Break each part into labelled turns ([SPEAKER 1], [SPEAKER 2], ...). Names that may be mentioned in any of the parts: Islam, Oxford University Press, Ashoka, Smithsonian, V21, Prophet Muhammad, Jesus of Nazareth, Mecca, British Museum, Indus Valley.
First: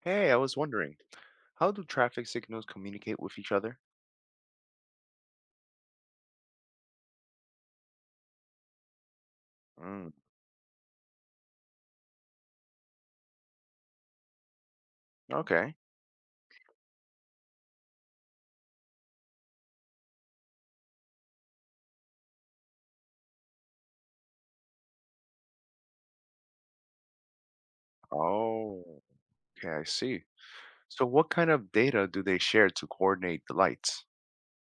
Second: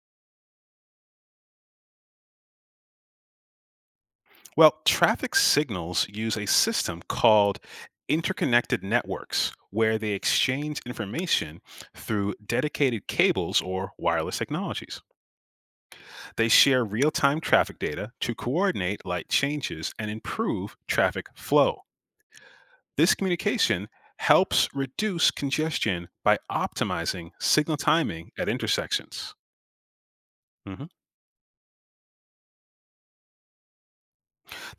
[SPEAKER 1] Hey, I was wondering, how do traffic signals communicate with each other?
[SPEAKER 2] Well, traffic signals use a system called interconnected networks where they
[SPEAKER 1] Mm,
[SPEAKER 2] exchange information through dedicated cables or wireless technologies.
[SPEAKER 1] okay.
[SPEAKER 2] They share real time traffic data to coordinate light changes and improve traffic flow. This communication helps reduce congestion by optimizing signal timing at
[SPEAKER 1] Oh,
[SPEAKER 2] intersections.
[SPEAKER 1] okay, I see.
[SPEAKER 2] Mm-hmm.
[SPEAKER 1] So, what kind of data do they share to coordinate the lights?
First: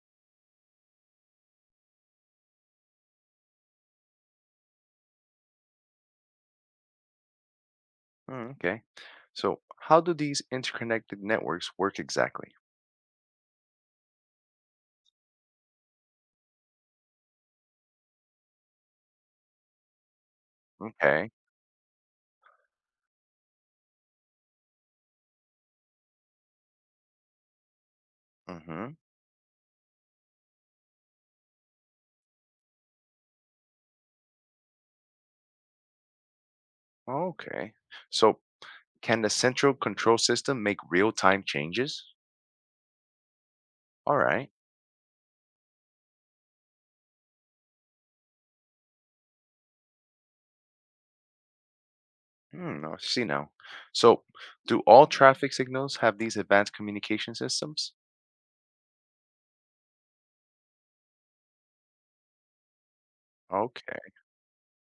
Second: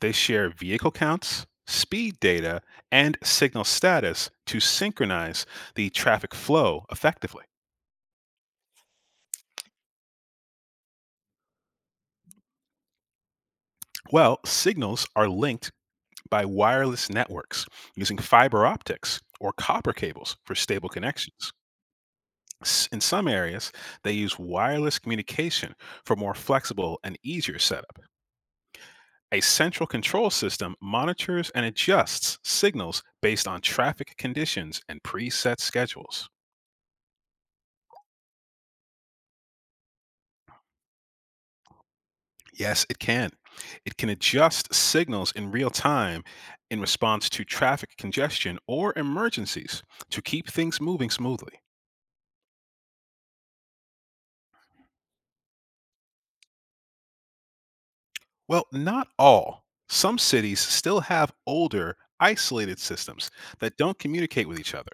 [SPEAKER 2] They share vehicle counts, speed data, and signal status to synchronize the traffic flow effectively.
[SPEAKER 1] Mm, okay. So, how do these interconnected networks work exactly?
[SPEAKER 2] Well, signals are linked by wireless networks using fiber optics or copper cables for stable
[SPEAKER 1] Okay.
[SPEAKER 2] connections. In some areas, they use wireless communication for more flexible and easier setup.
[SPEAKER 1] Mm-hmm.
[SPEAKER 2] A central control system monitors and adjusts signals based on traffic conditions and preset schedules.
[SPEAKER 1] Okay. So, can the central control system make real-time changes?
[SPEAKER 2] Yes, it can. It can
[SPEAKER 1] All right.
[SPEAKER 2] adjust signals in real time in response to traffic congestion or emergencies to keep things moving smoothly.
[SPEAKER 1] Hmm, I see now. So, do all traffic signals have these advanced communication systems?
[SPEAKER 2] Well, not all. Some cities still have older, isolated systems that don't
[SPEAKER 1] Okay.
[SPEAKER 2] communicate with each other.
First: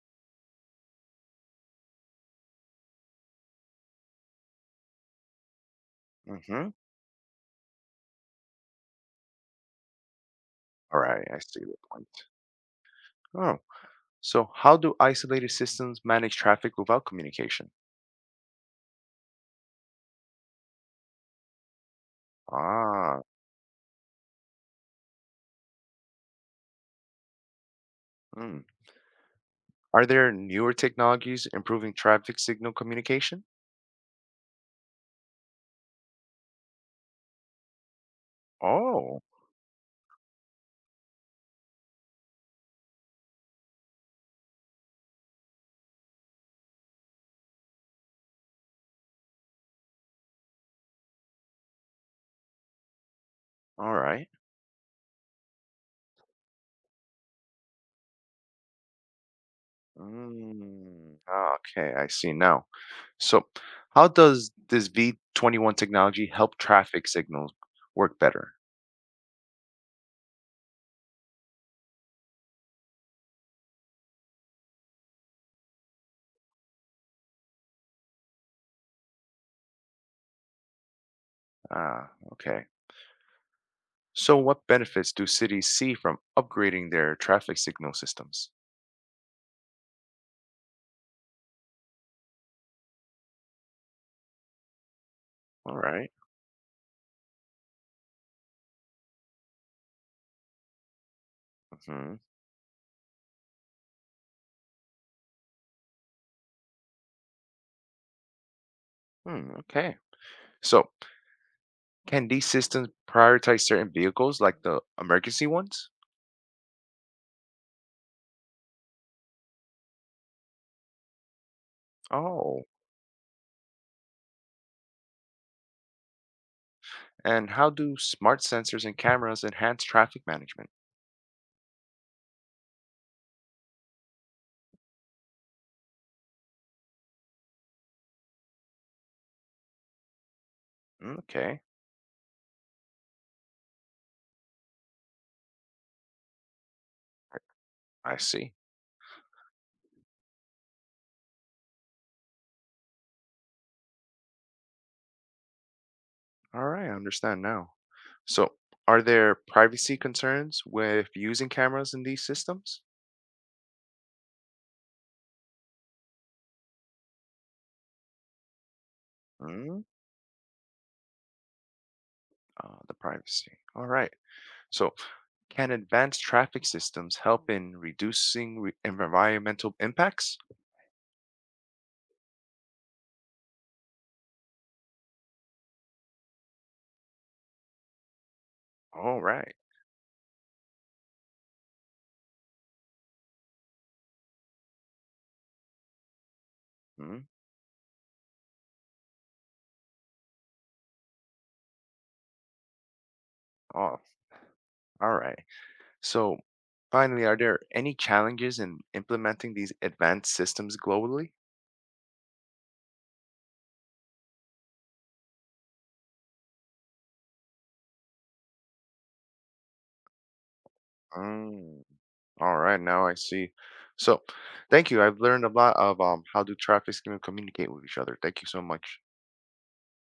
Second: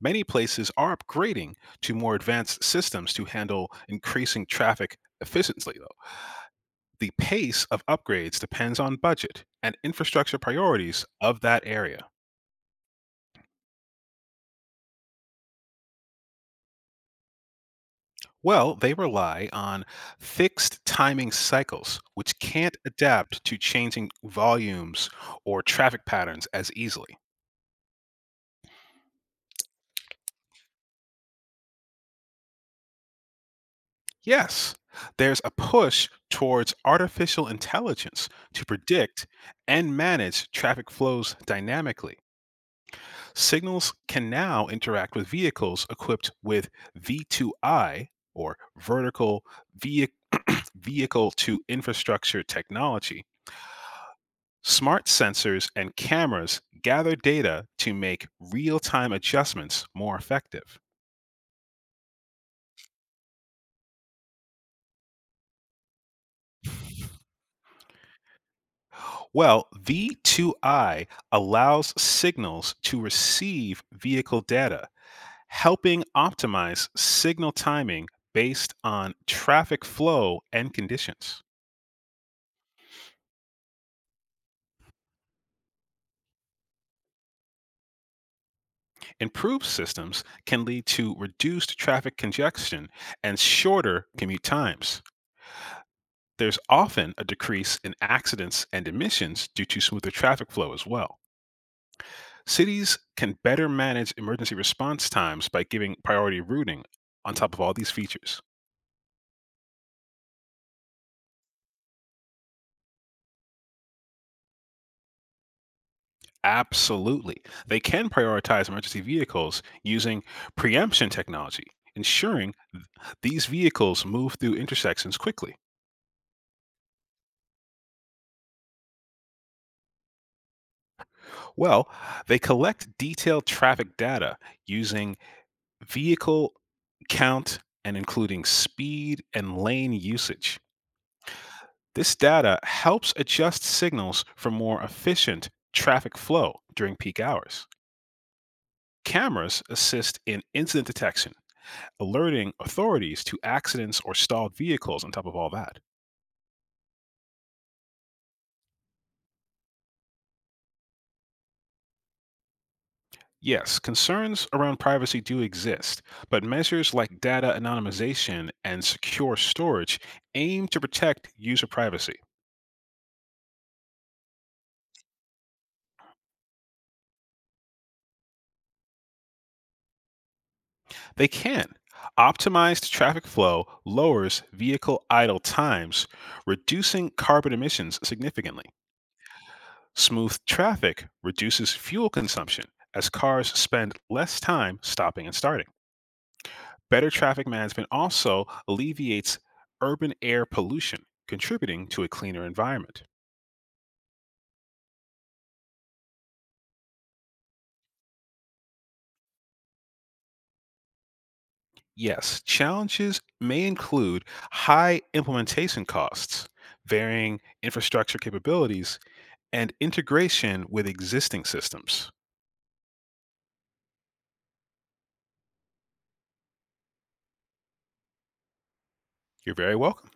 [SPEAKER 2] Many places are upgrading to more advanced systems to handle increasing traffic efficiently, though.
[SPEAKER 1] Mm-hmm.
[SPEAKER 2] The pace of upgrades depends on budget and infrastructure
[SPEAKER 1] All
[SPEAKER 2] priorities
[SPEAKER 1] right, I
[SPEAKER 2] of
[SPEAKER 1] see
[SPEAKER 2] that
[SPEAKER 1] the point.
[SPEAKER 2] area.
[SPEAKER 1] Oh, so how do isolated systems manage traffic without communication?
[SPEAKER 2] Well, they rely on fixed timing cycles, which can't
[SPEAKER 1] Ah,
[SPEAKER 2] adapt to changing volumes or traffic patterns as easily.
[SPEAKER 1] hmm. Are there newer technologies improving traffic signal communication?
[SPEAKER 2] Yes, there's a push towards artificial intelligence to
[SPEAKER 1] Oh,
[SPEAKER 2] predict and manage traffic flows dynamically. Signals can now interact with vehicles equipped with V2I, or vertical vehicle vehicle to infrastructure technology.
[SPEAKER 1] all right.
[SPEAKER 2] Smart sensors and cameras gather data to make real time adjustments more effective.
[SPEAKER 1] Mm, ah, okay, I see now. So, how does this V21 technology help traffic signals work better?
[SPEAKER 2] Well, V2I allows signals to receive vehicle data, helping optimize signal timing based on traffic flow and conditions.
[SPEAKER 1] Ah, okay. So, what benefits do cities see from upgrading their traffic signal systems?
[SPEAKER 2] Improved systems can lead to reduced traffic congestion and shorter commute times.
[SPEAKER 1] All right.
[SPEAKER 2] There's often a decrease in accidents and emissions due to smoother traffic flow as well.
[SPEAKER 1] Mhm.
[SPEAKER 2] Cities can better manage emergency response times by giving priority routing on top of all these features.
[SPEAKER 1] Hmm, okay. So, can these systems prioritize certain vehicles like the emergency ones?
[SPEAKER 2] Absolutely. They can prioritize emergency vehicles using preemption technology, ensuring
[SPEAKER 1] Oh,
[SPEAKER 2] these vehicles move through intersections quickly.
[SPEAKER 1] and how do smart sensors and cameras enhance traffic management?
[SPEAKER 2] Well, they collect detailed traffic data using vehicle count and including speed and lane usage.
[SPEAKER 1] Okay,
[SPEAKER 2] This data helps adjust signals for more efficient traffic flow during peak hours.
[SPEAKER 1] I see.
[SPEAKER 2] Cameras assist in incident detection, alerting authorities to accidents or stalled vehicles, on top of all that.
[SPEAKER 1] All right, I understand now. So, are there privacy concerns with using cameras in these systems?
[SPEAKER 2] Yes, concerns around privacy do exist, but measures like data anonymization and secure
[SPEAKER 1] Mm,
[SPEAKER 2] storage aim to protect user privacy.
[SPEAKER 1] the privacy. All right. So, can advanced traffic systems help in reducing environmental impacts?
[SPEAKER 2] They can. Optimized traffic flow lowers vehicle idle times, reducing carbon emissions significantly.
[SPEAKER 1] All right.
[SPEAKER 2] Smooth traffic reduces fuel consumption as cars spend less time stopping and starting. Better
[SPEAKER 1] Mm,
[SPEAKER 2] traffic management also alleviates urban air pollution, contributing to a cleaner environment.
[SPEAKER 1] oh, all right. So, finally, are there any challenges in implementing these advanced systems globally?
[SPEAKER 2] Yes, challenges may include high implementation costs, varying infrastructure capabilities, and integration with existing
[SPEAKER 1] Mm,
[SPEAKER 2] systems.
[SPEAKER 1] all right, now I see. So, thank you. I've learned a lot of how do traffic schemes communicate with each other. Thank you so much.
[SPEAKER 2] You're very welcome.